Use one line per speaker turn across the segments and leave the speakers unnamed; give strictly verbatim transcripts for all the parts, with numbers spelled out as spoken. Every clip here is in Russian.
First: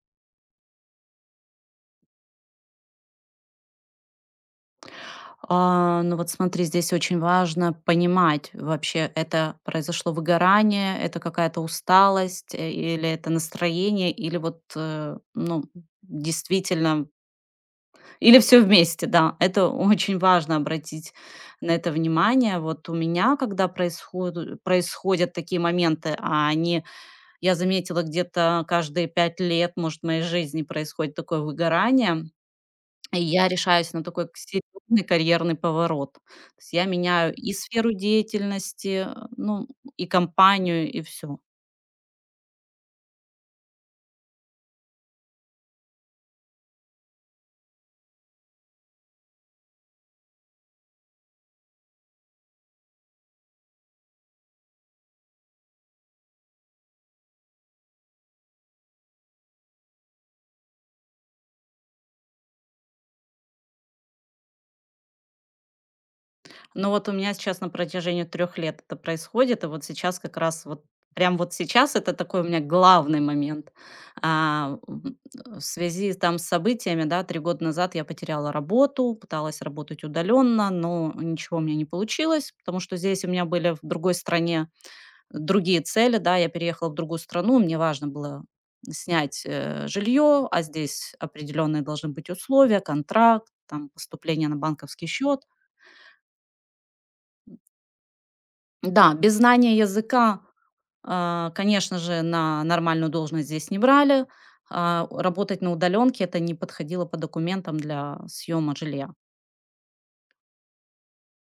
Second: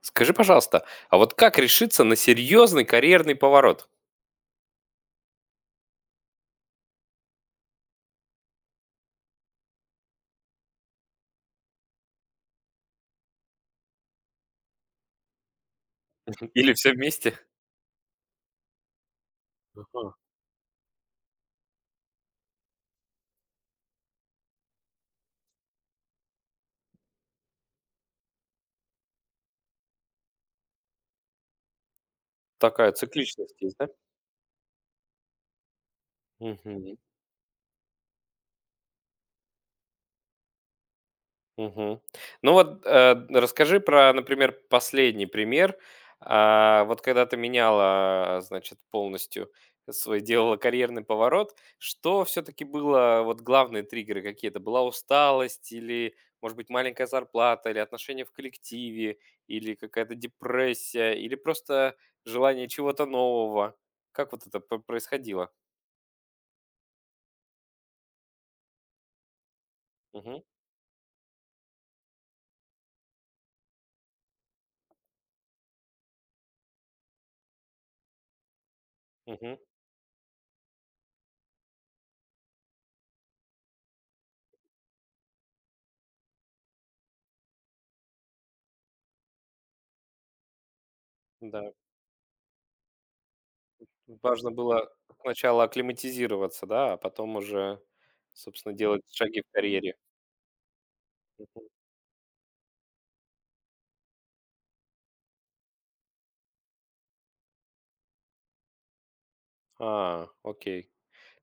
Скажи, пожалуйста, а вот как решиться на серьезный карьерный поворот?
А, ну вот смотри, здесь очень важно понимать вообще, это произошло выгорание, это какая-то усталость, э, или это настроение, или вот, э, ну,
Или все
действительно,
вместе?
или все вместе, да. Это
Ага.
очень важно обратить на это внимание. Вот у меня, когда происходу- происходят такие моменты, а они, я заметила, где-то каждые пять лет, может, в моей жизни происходит такое выгорание,
Такая
и я
цикличность есть, да?
решаюсь на такой к серьезный карьерный поворот. То есть я
Мгм.
меняю и сферу деятельности, э, ну, и компанию, и все.
Мгм. Ну вот, э, расскажи про, например, последний пример. А, вот когда ты меняла, значит, полностью свой, делала карьерный поворот, что все-таки было, вот главные триггеры какие то? Была усталость или, может быть, маленькая зарплата, или отношения в коллективе, или какая-то депрессия, или просто желание чего-то нового? Как вот это п- происходило?
Но вот у меня сейчас на протяжении трех лет это происходит, и вот сейчас как
Угу,
раз вот, прям вот сейчас это такой у меня главный момент. А, м, э, в связи там с событиями, да, три года назад я потеряла работу,
угу,
пыталась работать удаленно, но ничего у меня не получилось, потому что здесь у меня были в другой стране другие цели, да, я переехала в другую страну, мне важно было снять э, жилье, а здесь
да.
определенные должны быть условия, контракт, там, поступление
Важно
на
было
банковский счет.
сначала акклиматизироваться, да, а потом уже, собственно, делать
Да, без
шаги в
знания
карьере.
языка, а,
Мгм.
конечно же, на нормальную должность здесь не брали. а, Работать на удаленке это не подходило по документам для съема жилья.
А, окей.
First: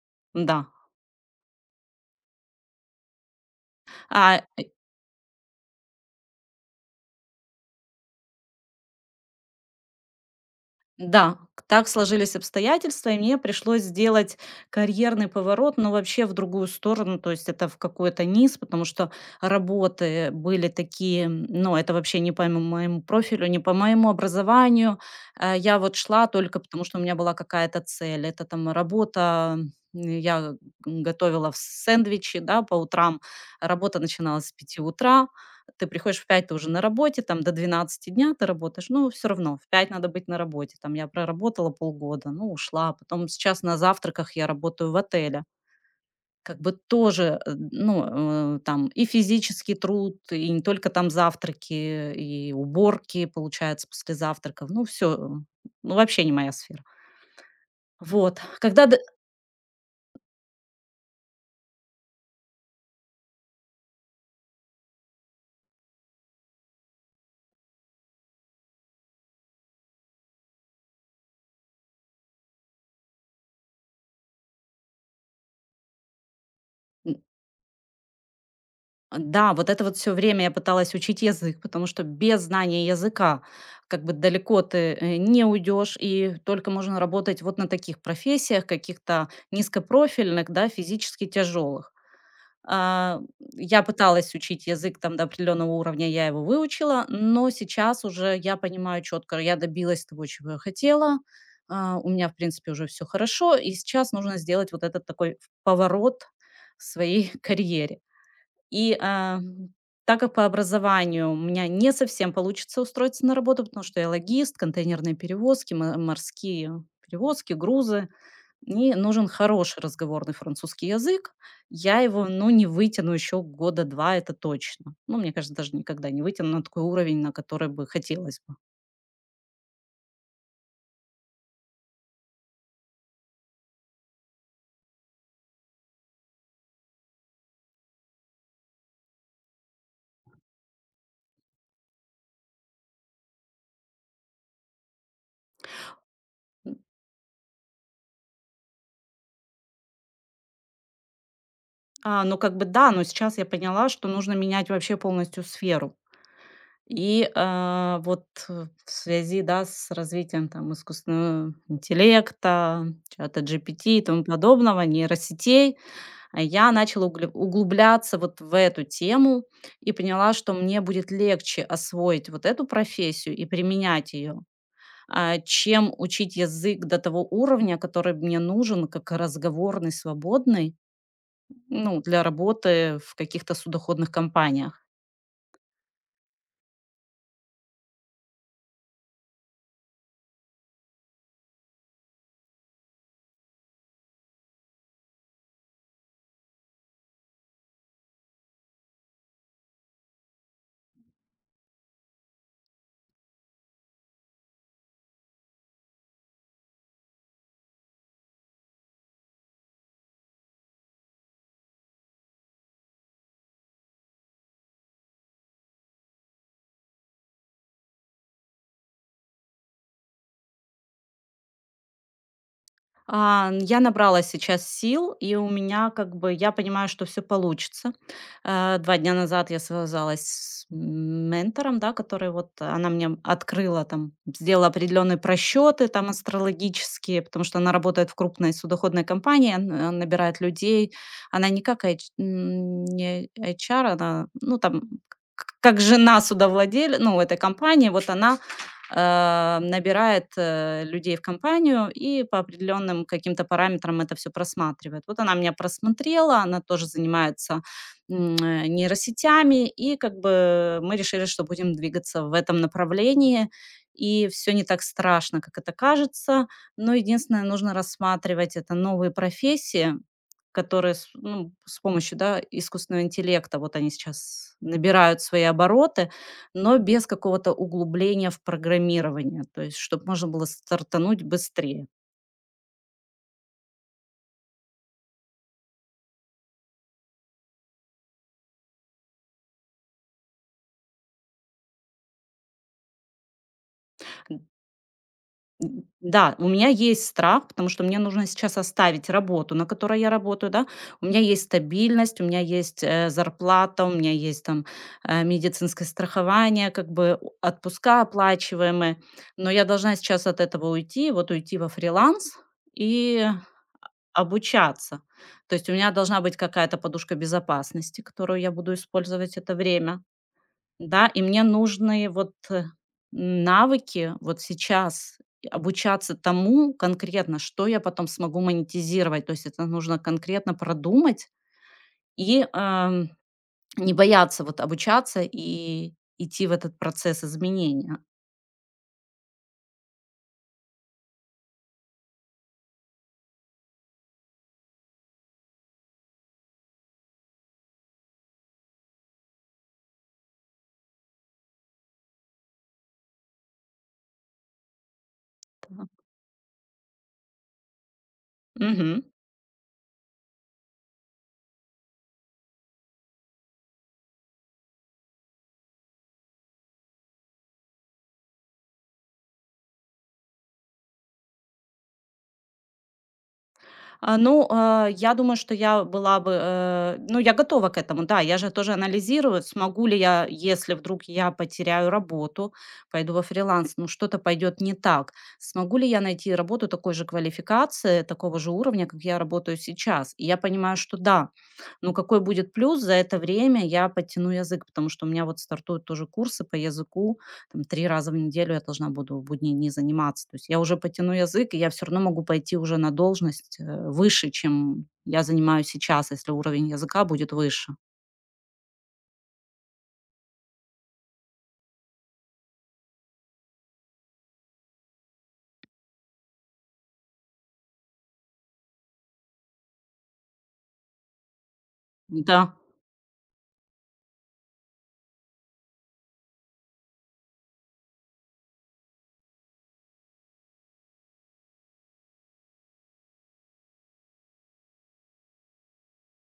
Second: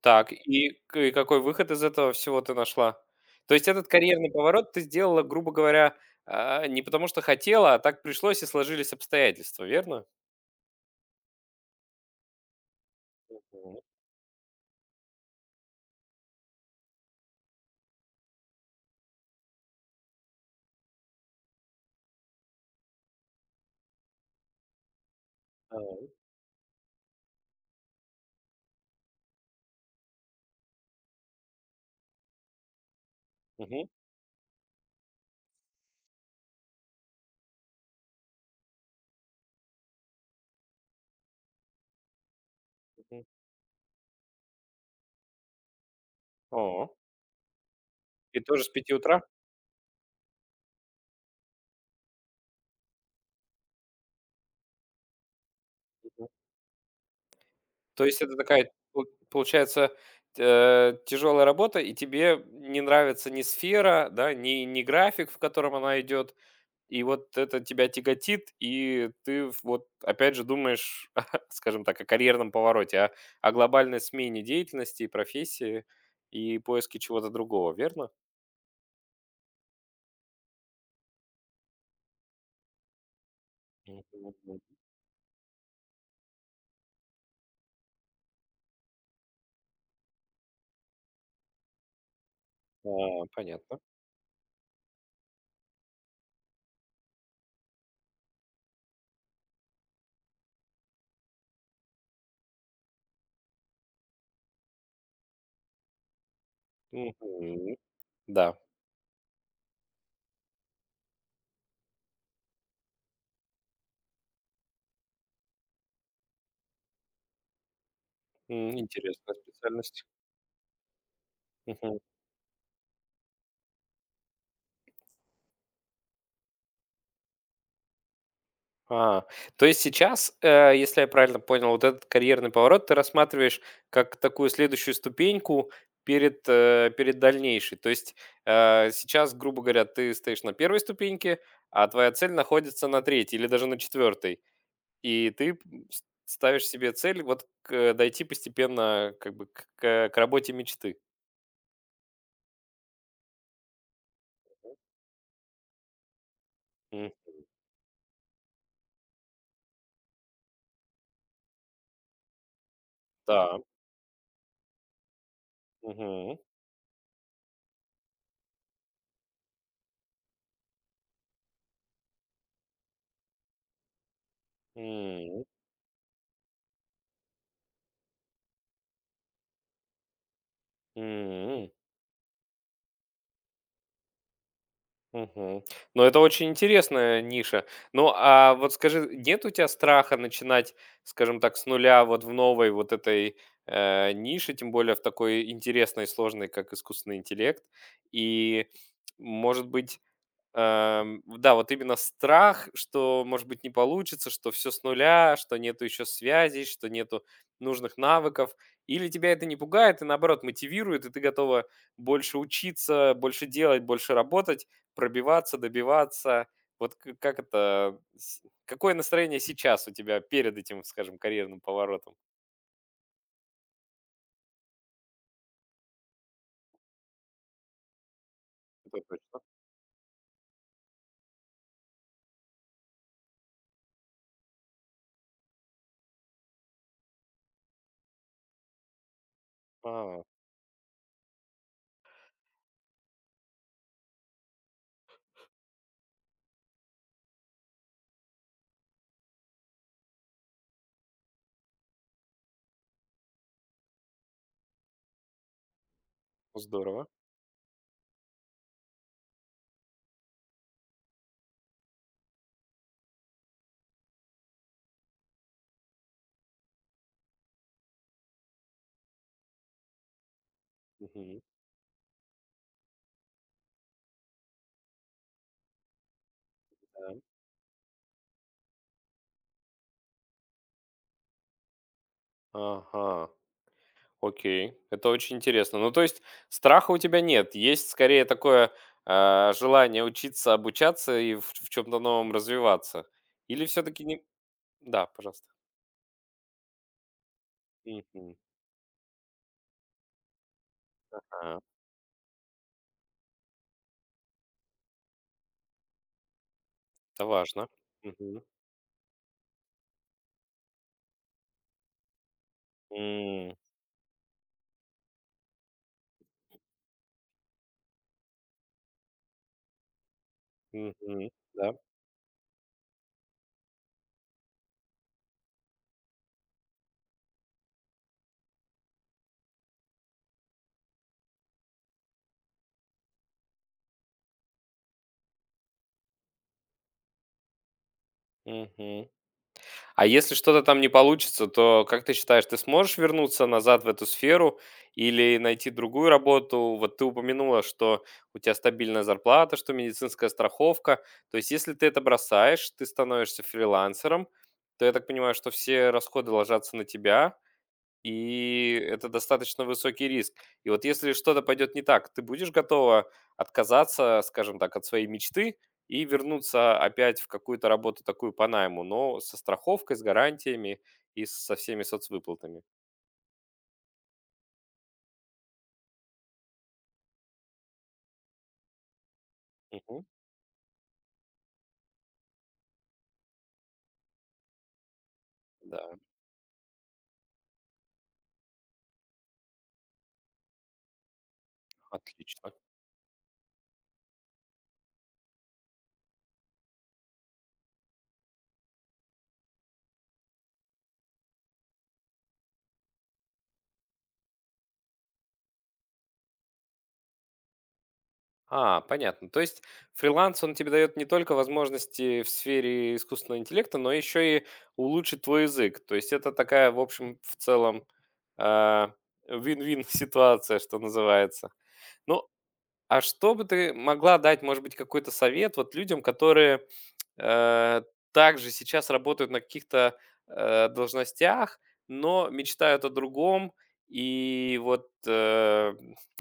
Так,
Да.
и к и какой выход из этого всего ты нашла? То есть этот карьерный
А
поворот ты сделала, грубо говоря, а, не потому что хотела, а так пришлось и сложились обстоятельства, верно?
Да, к- так сложились обстоятельства, и мне
Мгм.
пришлось сделать карьерный поворот, но вообще в другую сторону, то есть это в какой-то низ, потому что работы были такие, м, ну, это вообще не по м- моему профилю, не по моему образованию. А
А,
Я вот шла только потому, что у меня была какая-то цель. Это там работа, м, я г- готовила в сэндвичи, да, по утрам.
мгм,
Работа начиналась с пяти утра, ты приходишь в пять, ты уже на работе, там до двенадцати дня ты работаешь, ну все равно в пять надо быть на работе. Там я проработала полгода, ну, ушла.
мгм.
Потом сейчас на завтраках я работаю в отеле. Как бы
О,
тоже, э,
и
ну, э,
тоже с
там
пяти
и
утра?
физический труд, и не только там завтраки, и уборки, получается, после завтраков. Ну, все, ну, вообще не моя сфера.
То есть это
Вот.
такая,
Когда д
пол получается, э, тяжелая работа, и тебе не нравится ни сфера, да, ни ни график, в котором она идет, и вот это тебя тяготит, и ты в вот опять же думаешь, скажем так, о карьерном повороте, о о глобальной смене деятельности и профессии, и поиске чего-то другого, верно?
Да, вот это вот все время я пыталась учить язык, потому что без знания языка
Мгм,
как бы
мгм.
далеко ты, э, не уйдешь, и только можно работать вот на таких профессиях, каких-то низкопрофильных, да, физически тяжелых.
Да,
А,
понятно.
я пыталась учить язык там до определенного уровня, я его выучила, но сейчас уже я понимаю четко, я добилась того, чего я хотела, а, у меня, в принципе, уже все хорошо, и сейчас нужно сделать вот этот такой поворот в своей
Мгм.
карьере.
Да,
И, а, так как по образованию у меня не совсем получится устроиться на работу, потому что я логист, контейнерные перевозки, мо- морские перевозки, грузы.
м,
И нужен
интересная
хороший
специальность.
разговорный французский язык. Я его, ну, не вытяну еще года два, это точно. Ну, мне кажется, даже никогда не вытяну на такой уровень, на который бы хотелось бы.
А, то есть сейчас, э, если я правильно понял, вот этот карьерный поворот ты рассматриваешь как такую следующую ступеньку перед, э, перед дальнейшей. То есть э, сейчас, грубо говоря, ты стоишь на первой ступеньке, а твоя цель находится на третьей или даже на четвертой. И ты м, с- ставишь себе цель вот к- э, дойти постепенно как бы к, к- к работе мечты.
А, ну, как бы да, но сейчас я поняла, что нужно менять вообще полностью сферу.
М,
И, а, вот, э, в связи, да, с развитием там искусственного интеллекта,
да.
ChatGPT и тому подобного, нейросетей,
Мгм.
а, я начала угле углубляться вот в эту тему и поняла, что мне будет легче освоить вот эту профессию и применять ее, а,
М,
чем учить язык до того уровня, который мне нужен как разговорный, свободный,
м.
ну, для работы в каких-то судоходных компаниях.
Мгм. Ну, это очень интересная ниша. Ну, а вот скажи, нет у тебя страха начинать, скажем так, с нуля вот в новой вот этой э, нише, тем более в такой интересной, сложной, как искусственный интеллект? И, может быть, эм, да, вот именно страх, что, может быть, не получится, что все с нуля, что нету еще связей, что нету нужных навыков. Или тебя это не пугает и, наоборот, мотивирует, и ты готова больше учиться, больше делать, больше работать, пробиваться, добиваться. Вот к- как это... с- Какое настроение сейчас у тебя перед этим, скажем, карьерным поворотом?
А, н- я набрала сейчас сил, и у меня как бы, я понимаю, что все получится. Э, Два
Это
дня
точно.
назад я связалась с м, ментором, да, который вот, э, она мне открыла там, сделала определенные просчеты там астрологические, потому что она работает в крупной судоходной компании, н- э,
А,
набирает людей. Она не как H- м, не H R, она, ну там, к- как жена судовладельца, ну, этой компании, вот она э, набирает э, людей в компанию и по определенным каким-то параметрам это все просматривает. Вот она меня просмотрела, она тоже
здорово.
занимается м, э, нейросетями, и как бы мы решили, что будем двигаться в этом направлении, и все не так страшно, как это кажется. Но единственное, нужно рассматривать это новые профессии, которые с,
Мгм.
ну, с помощью да, искусственного интеллекта, вот они сейчас набирают свои обороты, но без
Да.
какого-то углубления в программирование, то есть чтобы можно было стартануть быстрее.
Ага. Окей, это очень интересно. Ну, то есть страха у тебя нет, есть скорее такое а, желание учиться, обучаться и в, чем-то новом развиваться. Или все-таки не...
М,
Да, пожалуйста.
м, да, у меня есть страх, потому что мне нужно
Мгм.
сейчас оставить работу, на которой я работаю, да. У меня есть
А,
стабильность, у меня есть, э, зарплата, у меня есть там, э, медицинское страхование, как бы
это
у
важно.
отпуска
Мгм.
оплачиваемые, но я должна сейчас от этого уйти, вот уйти во фриланс и
М,
обучаться. То есть у меня должна быть какая-то подушка безопасности, которую я буду использовать это время. Да, и
мгм.
мне
Да.
нужны вот, э, навыки вот сейчас, и обучаться тому конкретно, что я потом смогу монетизировать. То есть это нужно конкретно продумать и, эм, не бояться вот обучаться и идти в этот процесс изменения.
Мгм. А если что-то там не получится, то как ты считаешь, ты сможешь вернуться назад в эту сферу или найти другую работу? Вот ты упомянула, что у тебя стабильная зарплата, что медицинская страховка. То есть, если ты это бросаешь, ты становишься фрилансером, то я так понимаю, что
Да.
все расходы ложатся на тебя, и
Мгм.
это достаточно высокий риск. И вот если что-то пойдет не так, ты будешь готова отказаться, скажем так, от своей мечты и вернуться опять в какую-то работу такую по найму, но со страховкой, с гарантиями и со всеми соцвыплатами.
А, ну, а, я думаю, что я была бы, э, ну, я готова к этому, да, я же тоже анализирую, смогу ли
Мгм.
я, если вдруг я потеряю работу, пойду во фриланс, ну, что-то пойдет не так, смогу
Да,
ли я найти работу такой же квалификации, такого же уровня, как я работаю сейчас. И я понимаю, что да, но какой
отлично.
будет плюс, за это время я подтяну язык, потому что у меня вот стартуют тоже курсы по языку, там три раза в неделю я должна буду в будние дни заниматься. То есть я уже потяну язык, и я все равно могу пойти уже на должность, э, выше, чем я занимаюсь сейчас, если уровень языка будет выше.
А, понятно. То есть фриланс, он тебе дает не только возможности в сфере искусственного интеллекта, но еще и улучшить твой язык. То есть это такая, в общем, в целом, а, вин-вин ситуация, что называется. Ну,
Да.
а что бы ты могла дать, может быть, какой-то совет вот людям, которые, э, также сейчас работают на каких-то, э, должностях, но мечтают о другом и вот, э,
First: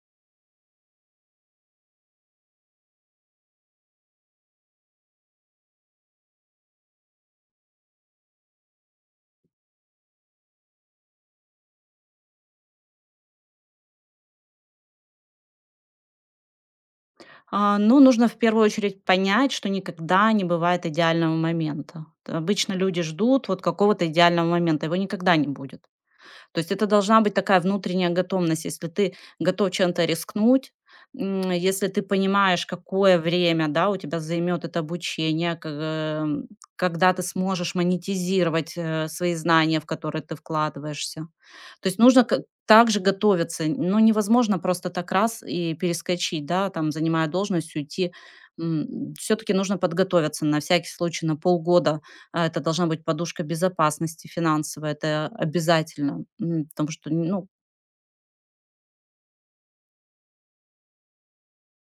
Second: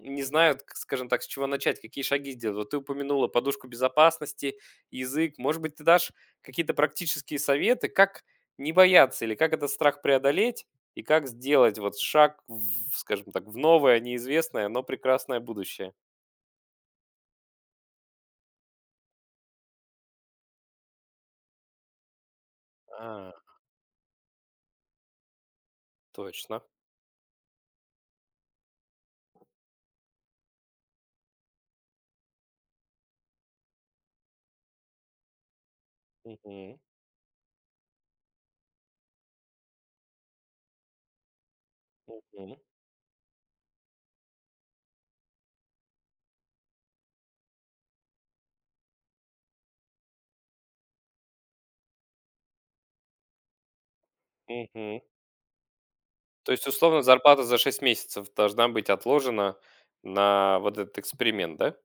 не знают, к скажем так, с чего начать, какие шаги сделать? Вот ты упомянула подушку безопасности, язык. Может быть, ты дашь какие-то практические советы, как не бояться или как этот страх преодолеть, и как сделать вот шаг в, скажем так, в новое, неизвестное, но прекрасное будущее?
А, ну, нужно в первую очередь понять, что никогда не бывает идеального момента. Т Обычно люди
А,
ждут вот какого-то идеального момента, его никогда не будет. То
точно.
есть это должна быть такая внутренняя готовность. Если ты готов чем-то рискнуть, м, если ты понимаешь, какое время, да, у тебя займет это обучение, к- эм,
Мгм,
когда ты сможешь монетизировать э, свои знания, в которые ты вкладываешься. То есть нужно к
мгм,
также готовиться. Ну, невозможно просто так раз и перескочить, да, там, занимая должность, уйти. Все таки нужно подготовиться на всякий случай на полгода. А, это должна быть подушка безопасности финансовая,
мгм.
это обязательно.
То есть,
М, потому
условно,
что,
зарплата
ну.
за шесть месяцев должна быть отложена на вот этот эксперимент, да?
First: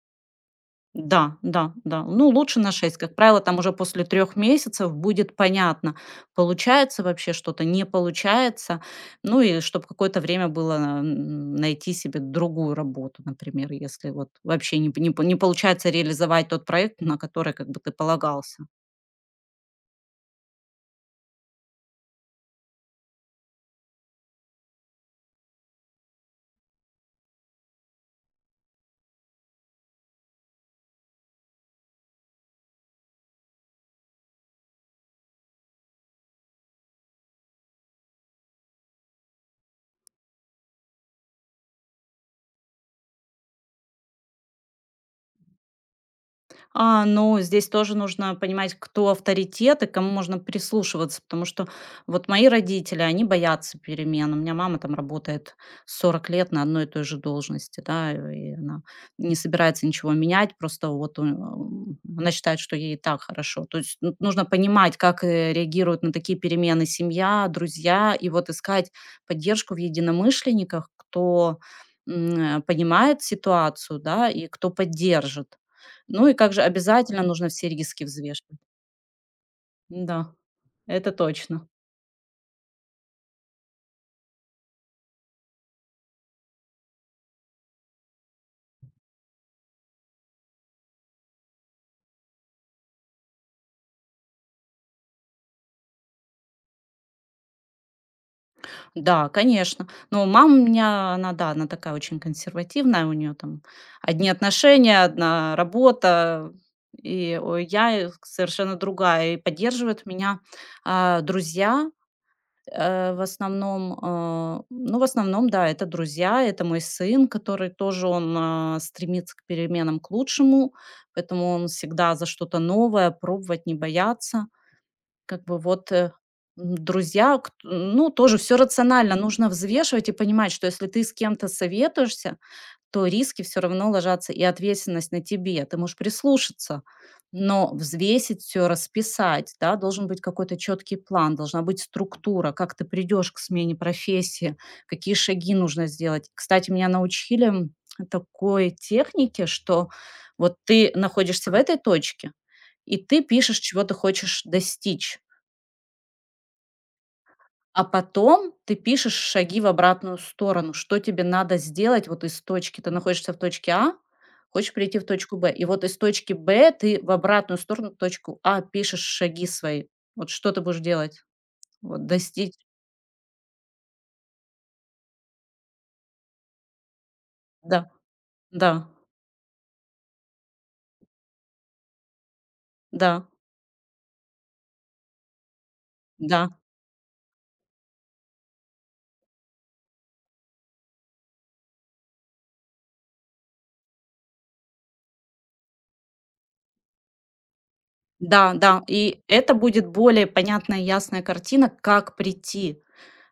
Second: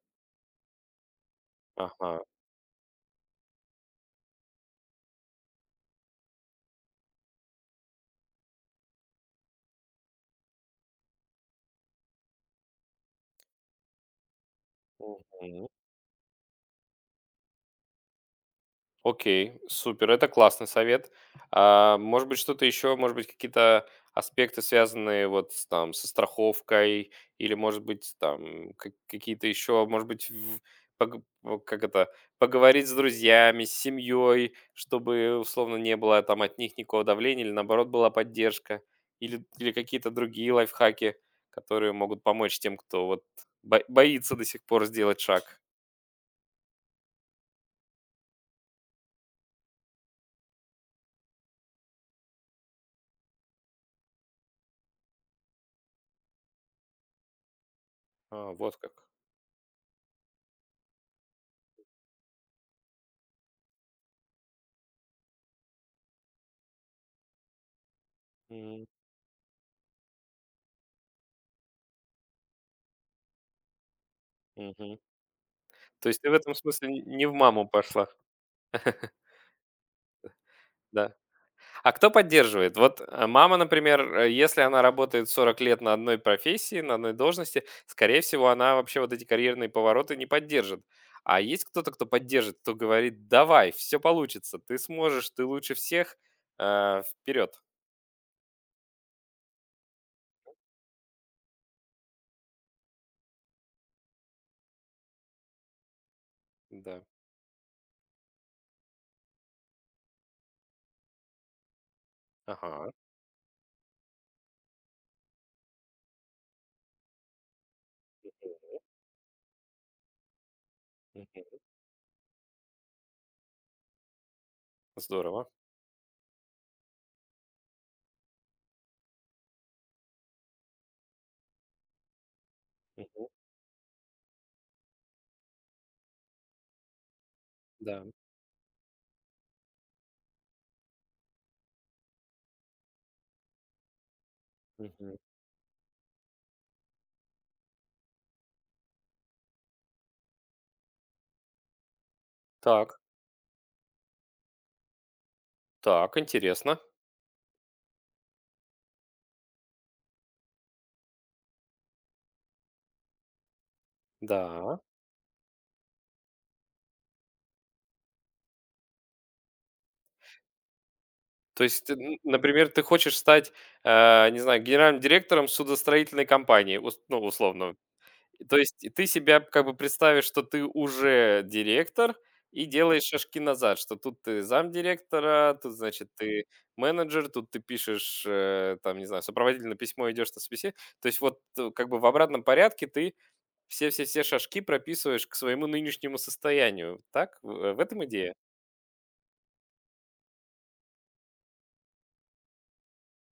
Да, да, да.
Ага.
Ну, лучше на шесть. Как правило, там уже после трех месяцев будет понятно, получается вообще что-то, не получается. Ну и чтобы какое-то время было, м, найти себе другую работу, например, если вот вообще не п не п не
Мгм.
получается реализовать тот проект, на который как бы ты полагался.
Окей, супер, это классный совет. А, может быть, что-то еще, может быть, какие-то аспекты, связанные вот с, там, со страховкой, или, может быть, там, как- какие-то еще, может быть, в- пог- о, как это, поговорить с друзьями, с семьей, чтобы, условно, не было там от них никакого давления, или, наоборот, была поддержка, или, или какие-то другие лайфхаки, которые могут помочь тем, кто вот бо- боится до сих пор сделать шаг.
А, ну, здесь тоже нужно понимать, кто авторитет и кому можно прислушиваться, потому что вот мои родители, они боятся перемен. У меня мама там работает сорок лет на одной и той же должности, да,
А,
и
вот
она
как.
не собирается ничего менять, просто вот у- м, она считает, что ей и так хорошо. То есть ну, нужно понимать, как э, реагируют на такие перемены семья, друзья, и вот
Мгм.
искать поддержку в единомышленниках, кто м, э, понимает ситуацию, да, и кто поддержит.
То есть ты
Ну и
в
как
этом
же
смысле н
обязательно
не в
нужно
маму
все риски
пошла,
взвешивать. Да, это
да.
точно.
А кто поддерживает? Вот, э, мама, например, э, если она работает сорок лет на одной профессии, на одной должности, скорее всего, она вообще вот эти карьерные повороты не поддержит. А есть кто-то, кто поддержит, кто говорит: "Давай, все получится, ты сможешь, ты лучше всех, э, вперед!"
Да, конечно. Но мама у меня, она, да, она такая очень консервативная, у нее там одни отношения, одна работа,
Да.
и ой, я э, совершенно другая. И поддерживают меня а, друзья
Ага,
э, в основном, а, ну, в основном, да, это друзья, это мой сын, который тоже, он а, стремится к переменам к лучшему,
мгм.
поэтому он всегда за что-то новое, пробовать не бояться. Как
Здорово.
бы вот, э, м, друзья, кт ну, тоже все рационально нужно взвешивать и понимать, что если ты с кем-то советуешься, то
Мгм.
риски все равно ложатся и ответственность на тебе. Ты можешь прислушаться, но
Да.
взвесить все расписать, да. Должен быть какой-то четкий план, должна быть структура, как ты придешь к смене профессии, какие
Мгм.
шаги нужно сделать. Кстати, меня научили, м, такой технике, что вот ты находишься в этой точке, и
Так,
ты пишешь, чего ты хочешь достичь.
так, интересно.
А потом ты пишешь шаги в обратную сторону, что тебе надо сделать вот из точки. Ты находишься в точке А, хочешь
Да.
прийти в точку бэ. И вот из точки бэ ты в обратную сторону, в точку А, пишешь шаги свои. Вот что ты будешь делать?
То есть, ты,
Вот
н
достичь.
например, ты хочешь стать, э, не знаю, генеральным директором судостроительной компании, ус ну, условно.
Да,
То
да,
есть и ты себя как бы представишь, что ты уже директор, и делаешь
да,
шажки назад, что тут ты замдиректора, тут, значит, ты
да,
менеджер, тут ты пишешь, э, там, не знаю, сопроводительное письмо, идешь на собеси. То есть вот, э, как бы в обратном порядке ты все-все-все шажки прописываешь к своему нынешнему состоянию. Так? В э, в этом идея?
да, да. И это будет более понятная, ясная картина, как прийти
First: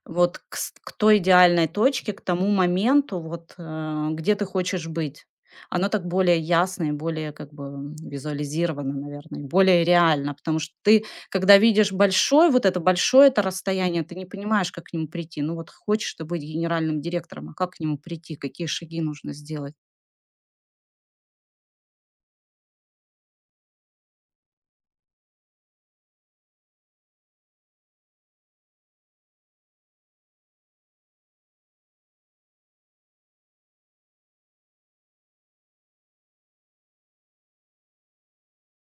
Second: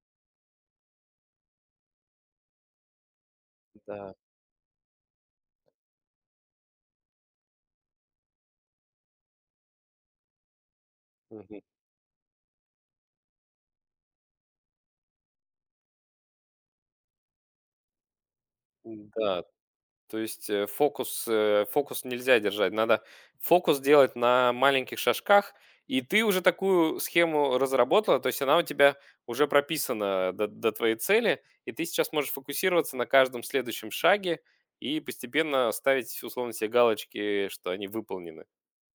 вот к с к той идеальной точке, к тому моменту, вот, э,
Да.
где ты хочешь быть. Оно так более ясно и более как бы, м, визуализировано, наверное, и более реально. Потому что ты, когда
Мгм.
видишь большое, вот это большое это расстояние, ты не понимаешь, как к нему прийти. Ну вот хочешь ты быть генеральным директором, а как к нему прийти? Какие шаги нужно
Да,
сделать?
то есть э, фокус, э, фокус нельзя держать. Надо фокус делать на маленьких шажках. И ты уже такую схему разработала, то есть она у тебя уже прописана до, до твоей цели, и ты сейчас можешь фокусироваться на каждом следующем шаге и постепенно ставить, условно, себе галочки, что они выполнены.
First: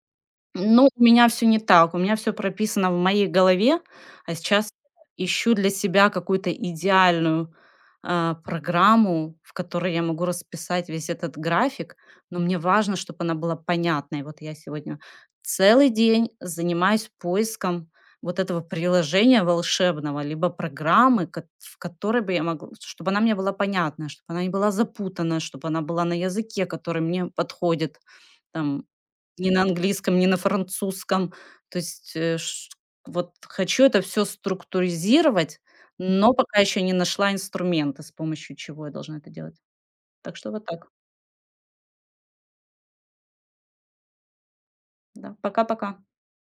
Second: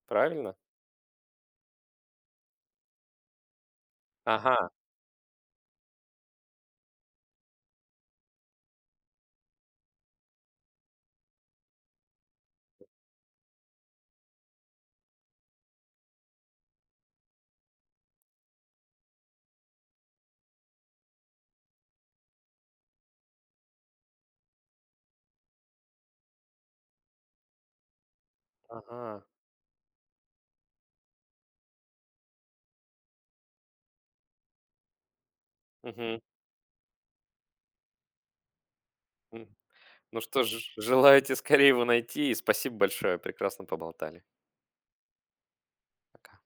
Правильно?
Ну, у меня все не так. У меня все прописано в моей голове, а
Ага,
сейчас ищу для себя какую-то идеальную, а, программу, в которой я могу расписать весь этот график, но мне важно, чтобы она была понятной. Вот я сегодня целый день занимаюсь поиском вот этого приложения волшебного, либо программы, кот в которой бы я могла чтобы она мне была понятна, чтобы она не была запутана, чтобы она была на языке, который мне подходит, там
ага.
ни на английском, ни на французском. То есть, э, ш вот хочу это все структуризировать,
Мгм,
но пока еще не нашла инструмента, с помощью чего я должна это
м.
делать.
Ну
Так
что
что вот
ж,
так.
желаю тебе скорее его найти, и спасибо большое, прекрасно поболтали.
Да. Пока-пока.
Пока.